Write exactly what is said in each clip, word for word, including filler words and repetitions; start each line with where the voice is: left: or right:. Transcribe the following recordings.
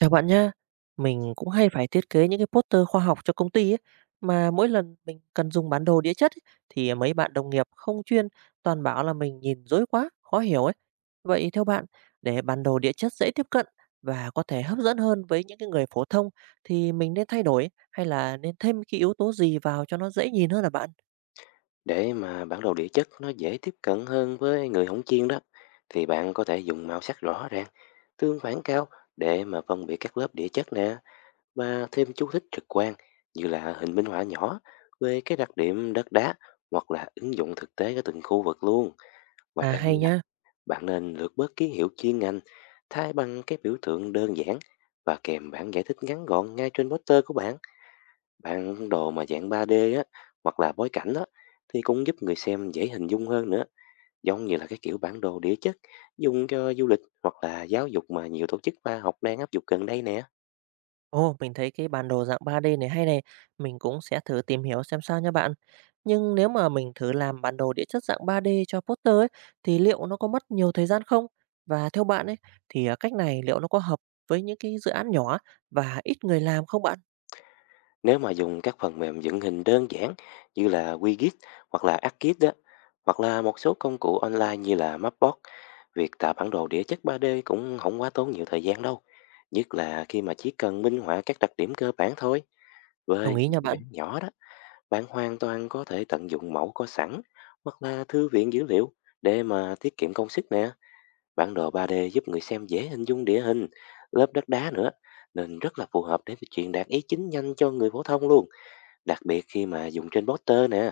right: Chào bạn nhá. Mình cũng hay phải thiết kế những cái poster khoa học cho công ty ấy, mà mỗi lần mình cần dùng bản đồ địa chất ấy, thì mấy bạn đồng nghiệp không chuyên toàn bảo là mình nhìn rối quá, khó hiểu ấy. Vậy theo bạn, để bản đồ địa chất dễ tiếp cận và có thể hấp dẫn hơn với những cái người phổ thông thì mình nên thay đổi hay là nên thêm cái yếu tố gì vào cho nó dễ nhìn hơn là bạn?
left: Để mà bản đồ địa chất nó dễ tiếp cận hơn với người hổng chuyên đó, thì bạn có thể dùng màu sắc rõ ràng, tương phản cao để mà phân biệt các lớp địa chất nè và thêm chú thích trực quan như là hình minh họa nhỏ về cái đặc điểm đất đá hoặc là ứng dụng thực tế ở từng khu vực luôn. Ngoài
right: À
left: ra
right: hay
left: nha,
right: nhá.
left: bạn nên lược bớt ký hiệu chuyên ngành thay bằng cái biểu tượng đơn giản và kèm bản giải thích ngắn gọn ngay trên poster của bạn. Bản đồ mà dạng ba đê á, hoặc là bối cảnh á, thì cũng giúp người xem dễ hình dung hơn nữa, giống như là cái kiểu bản đồ địa chất dùng cho du lịch hoặc là giáo dục mà nhiều tổ chức khoa học đang áp dụng gần đây nè.
right: Ồ, mình thấy cái bản đồ dạng ba đê này hay này, mình cũng sẽ thử tìm hiểu xem sao nha bạn. Nhưng nếu mà mình thử làm bản đồ địa chất dạng ba đê cho poster ấy, thì liệu nó có mất nhiều thời gian không? Và theo bạn ấy, thì à, cách này liệu nó có hợp với những cái dự án nhỏ và ít người làm không bạn?
left: Nếu mà dùng các phần mềm dựng hình đơn giản như là Wikit hoặc là ArcGIS đó, hoặc là một số công cụ online như là Mapbox, việc tạo bản đồ địa chất ba đê cũng không quá tốn nhiều thời gian đâu. Nhất là khi mà chỉ cần minh họa các đặc điểm cơ bản thôi
right: Đồng
left: với
right: ý
left: cái
right: nha
left: dự
right: bạn.
left: án nhỏ đó. Bạn hoàn toàn có thể tận dụng mẫu có sẵn hoặc là thư viện dữ liệu để mà tiết kiệm công sức nè. Bản đồ ba đê giúp người xem dễ hình dung địa hình, lớp đất đá nữa, nên rất là phù hợp để truyền đạt ý chính nhanh cho người phổ thông luôn. Đặc biệt khi mà dùng trên poster nè,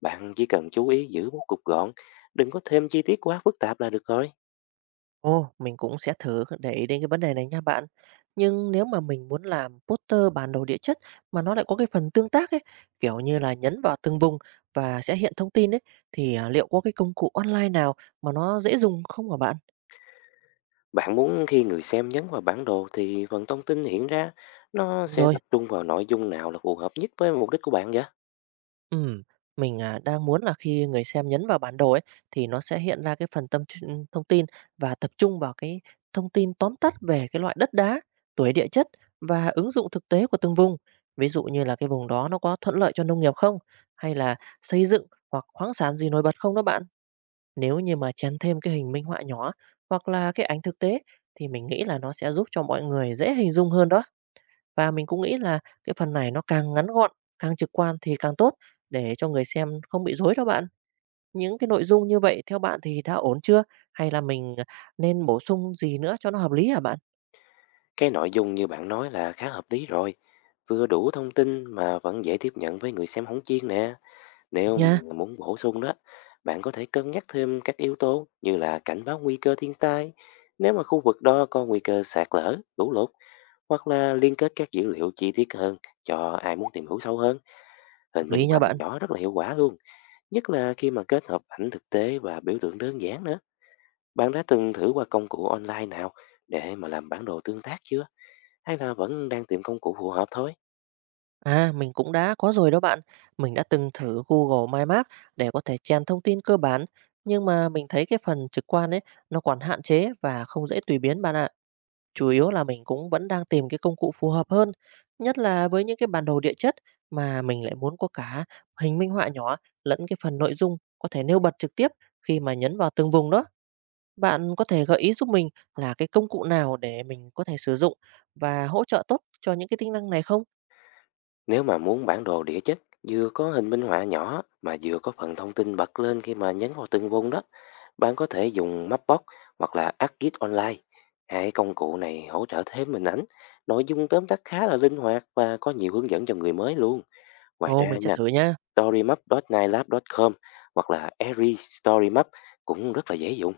left: bạn chỉ cần chú ý giữ bố cục gọn, đừng có thêm chi tiết quá phức tạp là được rồi.
right: Ồ, mình cũng sẽ thử để ý đến cái vấn đề này nha bạn. Nhưng nếu mà mình muốn làm poster bản đồ địa chất mà nó lại có cái phần tương tác ấy, kiểu như là nhấn vào từng vùng và sẽ hiện thông tin ấy, thì à, liệu có cái công cụ online nào mà nó dễ dùng không hả bạn?
left: Bạn muốn khi người xem nhấn vào bản đồ thì phần thông tin hiện ra nó
right: Đúng
left: sẽ
right: rồi.
left: tập trung vào nội dung nào là phù hợp nhất với mục đích của bạn vậy?
right: Ừm, mình, à, đang muốn là khi người xem nhấn vào bản đồ ấy, thì nó sẽ hiện ra cái phần tâm tr thông tin và tập trung vào cái thông tin tóm tắt về cái loại đất đá, tuổi địa chất và ứng dụng thực tế của từng vùng. Ví dụ như là cái vùng đó nó có thuận lợi cho nông nghiệp không? Hay là xây dựng hoặc khoáng sản gì nổi bật không đó bạn? Nếu như mà chèn thêm cái hình minh họa nhỏ hoặc là cái ảnh thực tế thì mình nghĩ là nó sẽ giúp cho mọi người dễ hình dung hơn đó. Và mình cũng nghĩ là cái phần này nó càng ngắn gọn, càng trực quan thì càng tốt để cho người xem không bị rối đó bạn. Những cái nội dung như vậy theo bạn thì đã ổn chưa? Hay là mình, à, nên bổ sung gì nữa cho nó hợp lý hả bạn?
left: Cái nội dung như bạn nói là khá hợp lý rồi, vừa đủ thông tin mà vẫn dễ tiếp nhận với người xem hóng chiên nè.
right: Đúng
left: Nếu
right: nha,
left: mà muốn bổ sung đó, bạn có thể cân nhắc thêm các yếu tố như là cảnh báo nguy cơ thiên tai, nếu mà khu vực đó có nguy cơ sạt lở, lũ lụt, hoặc là liên kết các dữ liệu chi tiết hơn cho ai muốn tìm hiểu sâu hơn.
right: hợp
left: Hình minh
right: lý nha
left: họa
right: bạn.
left: nhỏ rất là hiệu quả luôn, nhất là khi mà kết hợp ảnh thực tế và biểu tượng đơn giản nữa. Bạn đã từng thử qua công cụ online nào để mà làm bản đồ tương tác chưa, hay là vẫn đang tìm công cụ phù hợp thôi?
right: À, mình cũng đã có rồi đó bạn. Mình đã từng thử Google My Maps để có thể chèn thông tin cơ bản, nhưng mà mình thấy cái phần trực quan ấy, nó còn hạn chế và không dễ tùy biến bạn ạ. Chủ yếu là mình cũng vẫn đang tìm cái công cụ phù hợp hơn, nhất là với những cái bản đồ địa chất mà mình lại muốn có cả hình minh họa nhỏ lẫn cái phần nội dung có thể nêu bật trực tiếp khi mà nhấn vào từng vùng đó. Bạn có thể gợi ý giúp mình là cái công cụ nào để mình có thể sử dụng và hỗ trợ tốt cho những cái tính năng này không?
left: Nếu mà muốn bản đồ địa chất vừa có hình minh họa nhỏ mà vừa có phần thông tin bật lên khi mà nhấn vào từng vùng đó, bạn có thể dùng Mapbox hoặc là Arcgis Online. Hai công cụ này hỗ trợ thêm hình ảnh, nội dung tóm tắt khá là linh hoạt và có nhiều hướng dẫn cho người mới luôn. Ngoài
right: Ồ,
left: ra
right: mình sẽ
left: nha,
right: thử nha,
left: storymap chấm nilab chấm com hoặc là Every Storymap cũng rất là dễ dùng,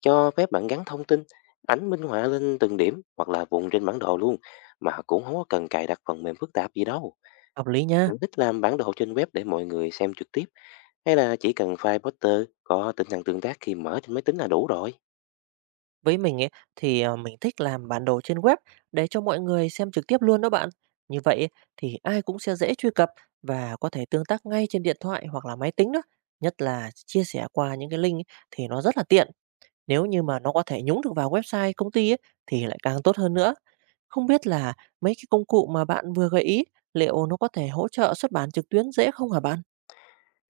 left: cho phép bạn gắn thông tin, ảnh minh họa lên từng điểm hoặc là vùng trên bản đồ luôn, mà cũng không có cần cài đặt phần mềm phức tạp gì đâu.
right: hợp lý nha.
left: Bạn thích làm bản đồ trên web để mọi người xem trực tiếp, hay là chỉ cần file poster có tính năng tương tác khi mở trên máy tính là đủ rồi?
right: Với mình ấy thì, ờ, mình thích làm bản đồ trên web để cho mọi người xem trực tiếp luôn đó bạn. Như vậy ấy, thì ai cũng sẽ dễ truy cập và có thể tương tác ngay trên điện thoại hoặc là máy tính đó, nhất là chia sẻ qua những cái link ấy thì nó rất là tiện. Nếu như mà nó có thể nhúng được vào website công ty ấy thì lại càng tốt hơn nữa. Không biết là mấy cái công cụ mà bạn vừa gợi ý, liệu nó có thể hỗ trợ xuất bản trực tuyến dễ không hả bạn?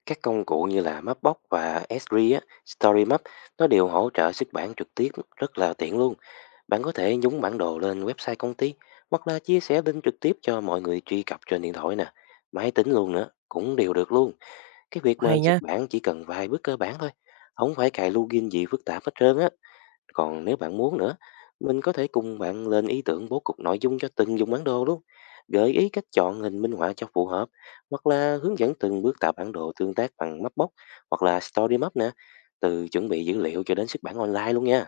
left: Các công cụ như là Mapbox và Esri á, Storymap, nó đều hỗ trợ xuất bản trực tiếp rất là tiện luôn. Bạn có thể nhúng bản đồ lên website công ty hoặc là chia sẻ link trực tiếp cho mọi người truy cập trên điện thoại nè, máy tính luôn nữa, cũng đều được luôn. Cái việc mà
right: Hay
left: xuất
right: nha,
left: bản chỉ cần vài bước cơ bản thôi, không phải cài login gì phức tạp hết trơn á. Còn nếu bạn muốn nữa, mình có thể cùng bạn lên ý tưởng bố cục nội dung cho từng dùng bản đồ luôn. Gợi ý cách chọn hình minh họa cho phù hợp, hoặc là hướng dẫn từng bước tạo bản đồ tương tác bằng Mapbox hoặc là Story Map nè, từ chuẩn bị dữ liệu cho đến xuất bản online luôn nha.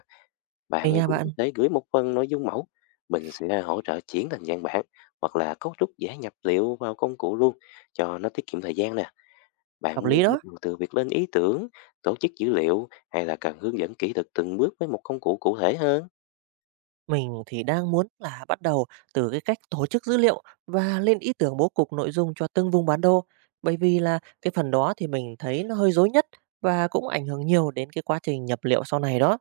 right: hay
left: Bạn
right: nha
left: cũng có
right: bạn,
left: thể gửi một phần nội dung mẫu, mình sẽ hỗ trợ chuyển thành dạng bản hoặc là cấu trúc dễ nhập liệu vào công cụ luôn cho nó tiết kiệm thời gian nè.
right: hợp
left: Bạn
right: lý
left: muốn bắt
right: đó.
left: đầu từ việc lên ý tưởng, tổ chức dữ liệu, hay là cần hướng dẫn kỹ thuật từng bước với một công cụ cụ thể hơn?
right: Mình thì đang muốn là bắt đầu từ cái cách tổ chức dữ liệu và lên ý tưởng bố cục nội dung cho từng vùng bản đồ. Bởi vì là cái phần đó thì mình thấy nó hơi rối nhất và cũng ảnh hưởng nhiều đến cái quá trình nhập liệu sau này đó.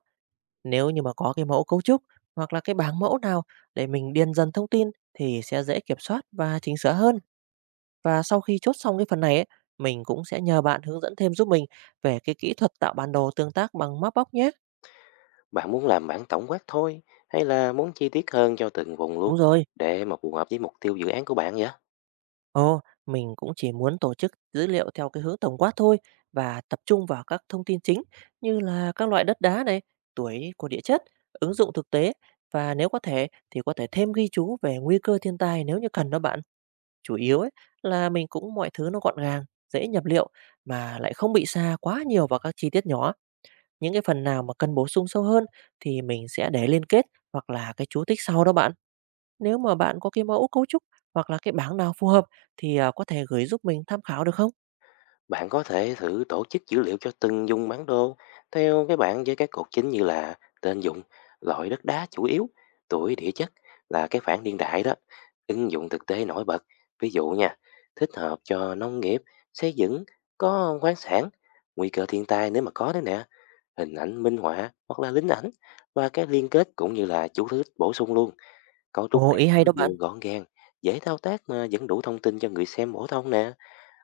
right: Nếu như mà có cái mẫu cấu trúc hoặc là cái bảng mẫu nào để mình điền dần thông tin thì sẽ dễ kiểm soát và chỉnh sửa hơn. Và sau khi chốt xong cái phần này ấy, mình cũng sẽ nhờ bạn hướng dẫn thêm giúp mình về cái kỹ thuật tạo bản đồ tương tác bằng Mapbox nhé.
left: Bạn muốn làm bản tổng quát thôi, hay là muốn chi tiết hơn cho từng vùng luôn
right: Đúng rồi.
left: để mà phù hợp với mục tiêu dự án của bạn vậy?
right: Ồ, mình cũng chỉ muốn tổ chức dữ liệu theo cái hướng tổng quát thôi và tập trung vào các thông tin chính như là các loại đất đá này, tuổi của địa chất, ứng dụng thực tế và nếu có thể thì có thể thêm ghi chú về nguy cơ thiên tai nếu như cần đó bạn. Chủ yếu ấy là mình cũng mọi thứ nó gọn gàng, dễ nhập liệu mà lại không bị sa quá nhiều vào các chi tiết nhỏ. Những cái phần nào mà cần bổ sung sâu hơn thì mình sẽ để liên kết hoặc là cái chú thích sau đó bạn. Nếu mà bạn có cái mẫu cấu trúc hoặc là cái bảng nào phù hợp thì à, có thể gửi giúp mình tham khảo được không?
left: Bạn có thể thử tổ chức dữ liệu cho từng vùng bản đồ theo cái bảng với các cột chính như là tên dụng, loại đất đá chủ yếu, tuổi địa chất là cái phản niên đại đó, ứng dụng thực tế nổi bật. Ví dụ nha, thích hợp cho nông nghiệp, xây dựng, có khoáng sản, nguy cơ thiên tai nếu mà có đấy nè, hình ảnh minh họa hoặc là lính ảnh, và cái liên kết cũng như là chủ thứ bổ sung luôn. Cấu trúc
right: Ồ,
left: này
right: ý hay
left: nó
right: đó
left: vừa
right: bạn.
left: gọn gàng, dễ thao tác mà vẫn đủ thông tin cho người xem bổ thông nè.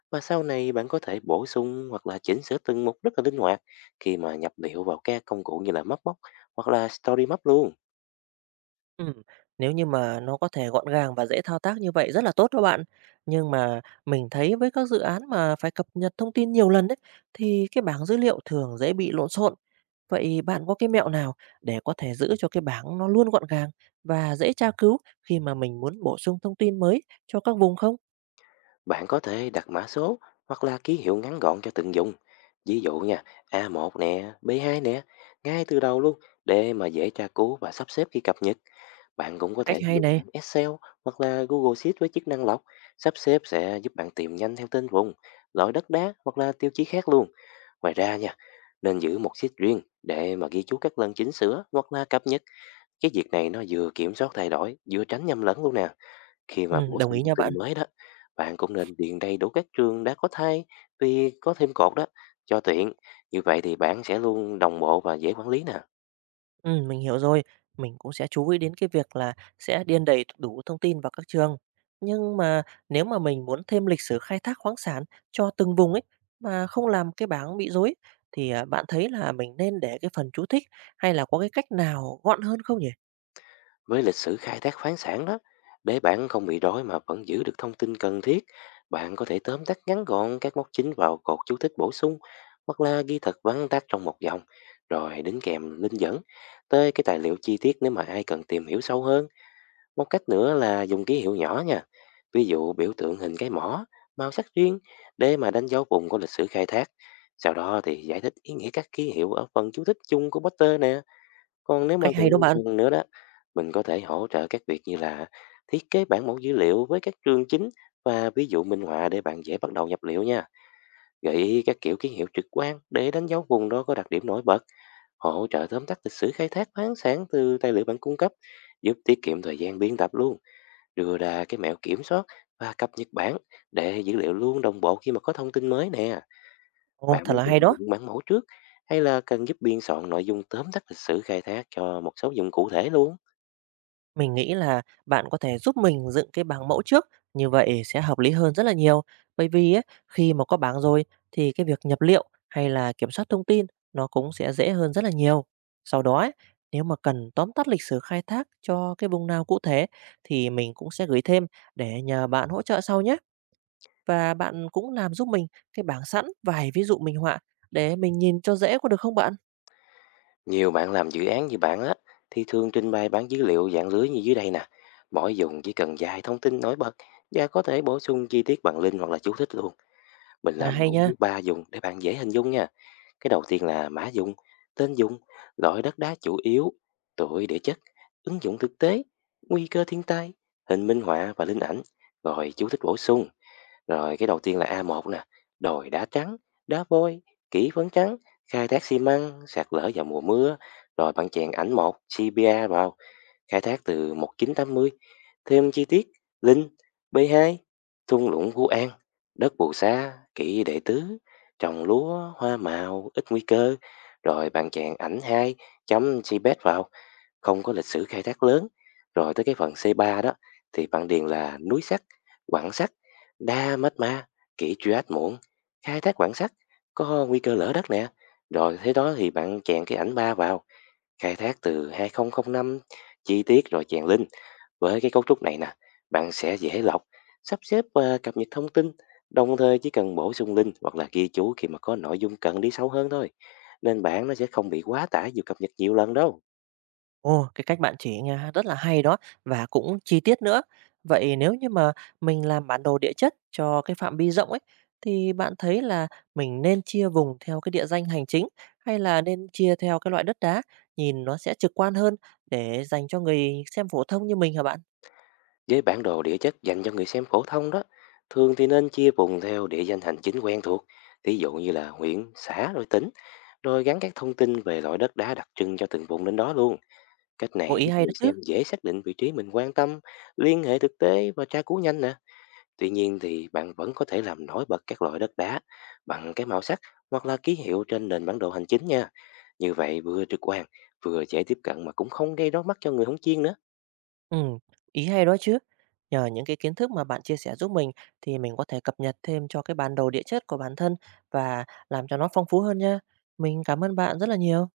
left: Và sau này bạn có thể bổ sung hoặc là chỉnh sửa từng mục rất là linh hoạt khi mà nhập liệu vào các công cụ như là Mapbox hoặc là Story Map luôn.
right: Ừm, Nếu như mà nó có thể gọn gàng và dễ thao tác như vậy rất là tốt đó bạn. Nhưng mà mình thấy với các dự án mà phải cập nhật thông tin nhiều lần đấy thì cái bảng dữ liệu thường dễ bị lộn xộn. Vậy bạn có cái mẹo nào để có thể giữ cho cái bảng nó luôn gọn gàng và dễ tra cứu khi mà mình muốn bổ sung thông tin mới cho các vùng không?
left: Bạn có thể đặt mã số hoặc là ký hiệu ngắn gọn cho từng dùng. Ví dụ nha, a một nè, b hai nè, ngay từ đầu luôn để mà dễ tra cứu và sắp xếp khi cập nhật. Bạn cũng có
right: Cách
left: thể
right: hay
left: dùng
right: này.
left: bảng Excel hoặc là Google Sheet với chức năng lọc. Sắp xếp sẽ giúp bạn tìm nhanh theo tên vùng, loại đất đá hoặc là tiêu chí khác luôn. Ngoài ra nha, nên giữ một sheet riêng để mà ghi chú các lần chỉnh sửa hoặc là cập nhật. Cái việc này nó vừa kiểm soát thay đổi, vừa tránh nhầm lẫn luôn nè. Khi
right: Ừ,
left: mà bổ
right: đồng
left: sung
right: ý
left: thông
right: nha bạn.
left: tin mới đó, bạn cũng nên điền đầy đủ các trường đã có thay vì có thêm cột đó cho tiện. Như vậy thì bạn sẽ luôn đồng bộ và dễ quản lý nè.
right: Ừm, mình hiểu rồi. Mình cũng sẽ chú ý đến cái việc là sẽ điền đầy đủ thông tin vào các trường. Nhưng mà nếu mà mình muốn thêm lịch sử khai thác khoáng sản cho từng vùng ấy, mà không làm cái bảng bị rối, thì, à, bạn thấy là mình nên để cái phần chú thích hay là có cái cách nào gọn hơn không nhỉ?
left: Với lịch sử khai thác khoáng sản đó, để bạn không bị đói mà vẫn giữ được thông tin cần thiết, bạn có thể tóm tắt ngắn gọn các mốc chính vào cột chú thích bổ sung, hoặc là ghi thật vắn tắt trong một dòng, rồi đính kèm linh dẫn tới cái tài liệu chi tiết nếu mà ai cần tìm hiểu sâu hơn. Một cách nữa là dùng ký hiệu nhỏ nha, ví dụ biểu tượng hình cái mỏ, màu sắc riêng để mà đánh dấu vùng của lịch sử khai thác. Sau đó thì giải thích ý nghĩa các ký hiệu ở phần chú thích chung của Potter nè. Còn nếu mà
right: Cách
left: bạn
right: hay đó bạn.
left: cần nữa đó, mình có thể hỗ trợ các việc như là thiết kế bản mẫu dữ liệu với các trường chính và ví dụ minh họa để bạn dễ bắt đầu nhập liệu nha. Gợi ý các kiểu ký hiệu trực quan để đánh dấu vùng đó có đặc điểm nổi bật. Hỗ trợ tóm tắt lịch sử khai thác khoáng sản từ tài liệu bạn cung cấp, giúp tiết kiệm thời gian biên tập luôn. Đưa ra cái mẹo kiểm soát và cập nhật bản để dữ liệu luôn đồng bộ khi mà có thông tin mới nè.
right: Ồ,
left: Bạn
right: thật
left: muốn
right: là hay
left: mình
right: đó!
left: dựng bản mẫu trước, hay là cần giúp biên soạn nội dung tóm tắt lịch sử khai thác cho một số dùng cụ thể luôn?
right: Mình nghĩ là bạn có thể giúp mình dựng cái bảng mẫu trước, như vậy sẽ hợp lý hơn rất là nhiều. Bởi vì ấy, khi mà có bảng rồi thì cái việc nhập liệu hay là kiểm soát thông tin nó cũng sẽ dễ hơn rất là nhiều. Sau đó ấy, nếu mà cần tóm tắt lịch sử khai thác cho cái vùng nào cụ thể thì mình cũng sẽ gửi thêm để nhờ bạn hỗ trợ sau nhé. Và bạn cũng làm giúp mình cái bảng sẵn vài ví dụ minh họa để mình nhìn cho dễ có được không bạn?
left: Nhiều bạn làm dự án như bạn á thì thường trình bày bản dữ liệu dạng lưới như dưới đây nè. Mỗi dùng chỉ cần vài thông tin nổi bật và có thể bổ sung chi tiết bằng link hoặc là chú thích luôn. Mình
right: À,
left: làm
right: hay
left: mẫu
right: nha.
left: dưới ba dùng để bạn dễ hình dung nha. Cái đầu tiên là mã dùng, tên dùng, loại đất đá chủ yếu, tuổi địa chất, ứng dụng thực tế, nguy cơ thiên tai, hình minh họa và linh ảnh, rồi chú thích bổ sung. Rồi cái đầu tiên là a một nè, đồi đá trắng, đá vôi, kỹ phấn trắng, khai thác xi măng, sạt lở vào mùa mưa, rồi bạn chèn ảnh một, xê pê a vào, khai thác từ một chín tám không. Thêm chi tiết, Linh, b hai, thung lũng Phú An, đất Bù Sa, kỹ đệ tứ, trồng lúa, hoa màu, ít nguy cơ, rồi bạn chèn ảnh hai chấm xê pê e tê vào, không có lịch sử khai thác lớn. Rồi tới cái phần xê ba đó thì bạn điền là núi sắt, quặng sắt, đa mát ma, kỷ truy muộn, khai thác quặng sắt, có nguy cơ lỡ đất nè. Rồi thế đó thì bạn chèn cái ảnh ba vào, khai thác từ hai không không năm. Chi tiết rồi chèn link. Với cái cấu trúc này nè, bạn sẽ dễ lọc, sắp xếp và cập nhật thông tin, đồng thời chỉ cần bổ sung link hoặc là ghi chú khi mà có nội dung cần đi sâu hơn thôi. Nên bạn nó sẽ không bị quá tải dù cập nhật nhiều lần đâu.
right: Ồ, cái cách bạn chỉ nghe rất là hay đó và cũng chi tiết nữa. Vậy nếu như mà mình làm bản đồ địa chất cho cái phạm vi rộng ấy, thì bạn thấy là mình nên chia vùng theo cái địa danh hành chính hay là nên chia theo cái loại đất đá, nhìn nó sẽ trực quan hơn để dành cho người xem phổ thông như mình hả bạn?
left: Với bản đồ địa chất dành cho người xem phổ thông đó, thường thì nên chia vùng theo địa danh hành chính quen thuộc, ví dụ như là huyện, xã rồi tỉnh, rồi gắn các thông tin về loại đất đá đặc trưng cho từng vùng lên đó luôn. Cách
right: Ồ,
left: này
right: ý
left: giúp
right: hay đó
left: người
right: chứ.
left: xem dễ xác định vị trí mình quan tâm, liên hệ thực tế và tra cứu nhanh nè. Tuy nhiên thì bạn vẫn có thể làm nổi bật các loại đất đá bằng cái màu sắc hoặc là ký hiệu trên nền bản đồ hành chính nha. Như vậy vừa trực quan, vừa dễ tiếp cận mà cũng không gây đau mắt cho người không chuyên nữa.
right: Ừ, ý hay đó chứ. Nhờ những cái kiến thức mà bạn chia sẻ giúp mình thì mình có thể cập nhật thêm cho cái bản đồ địa chất của bản thân và làm cho nó phong phú hơn nha. Mình cảm ơn bạn rất là nhiều.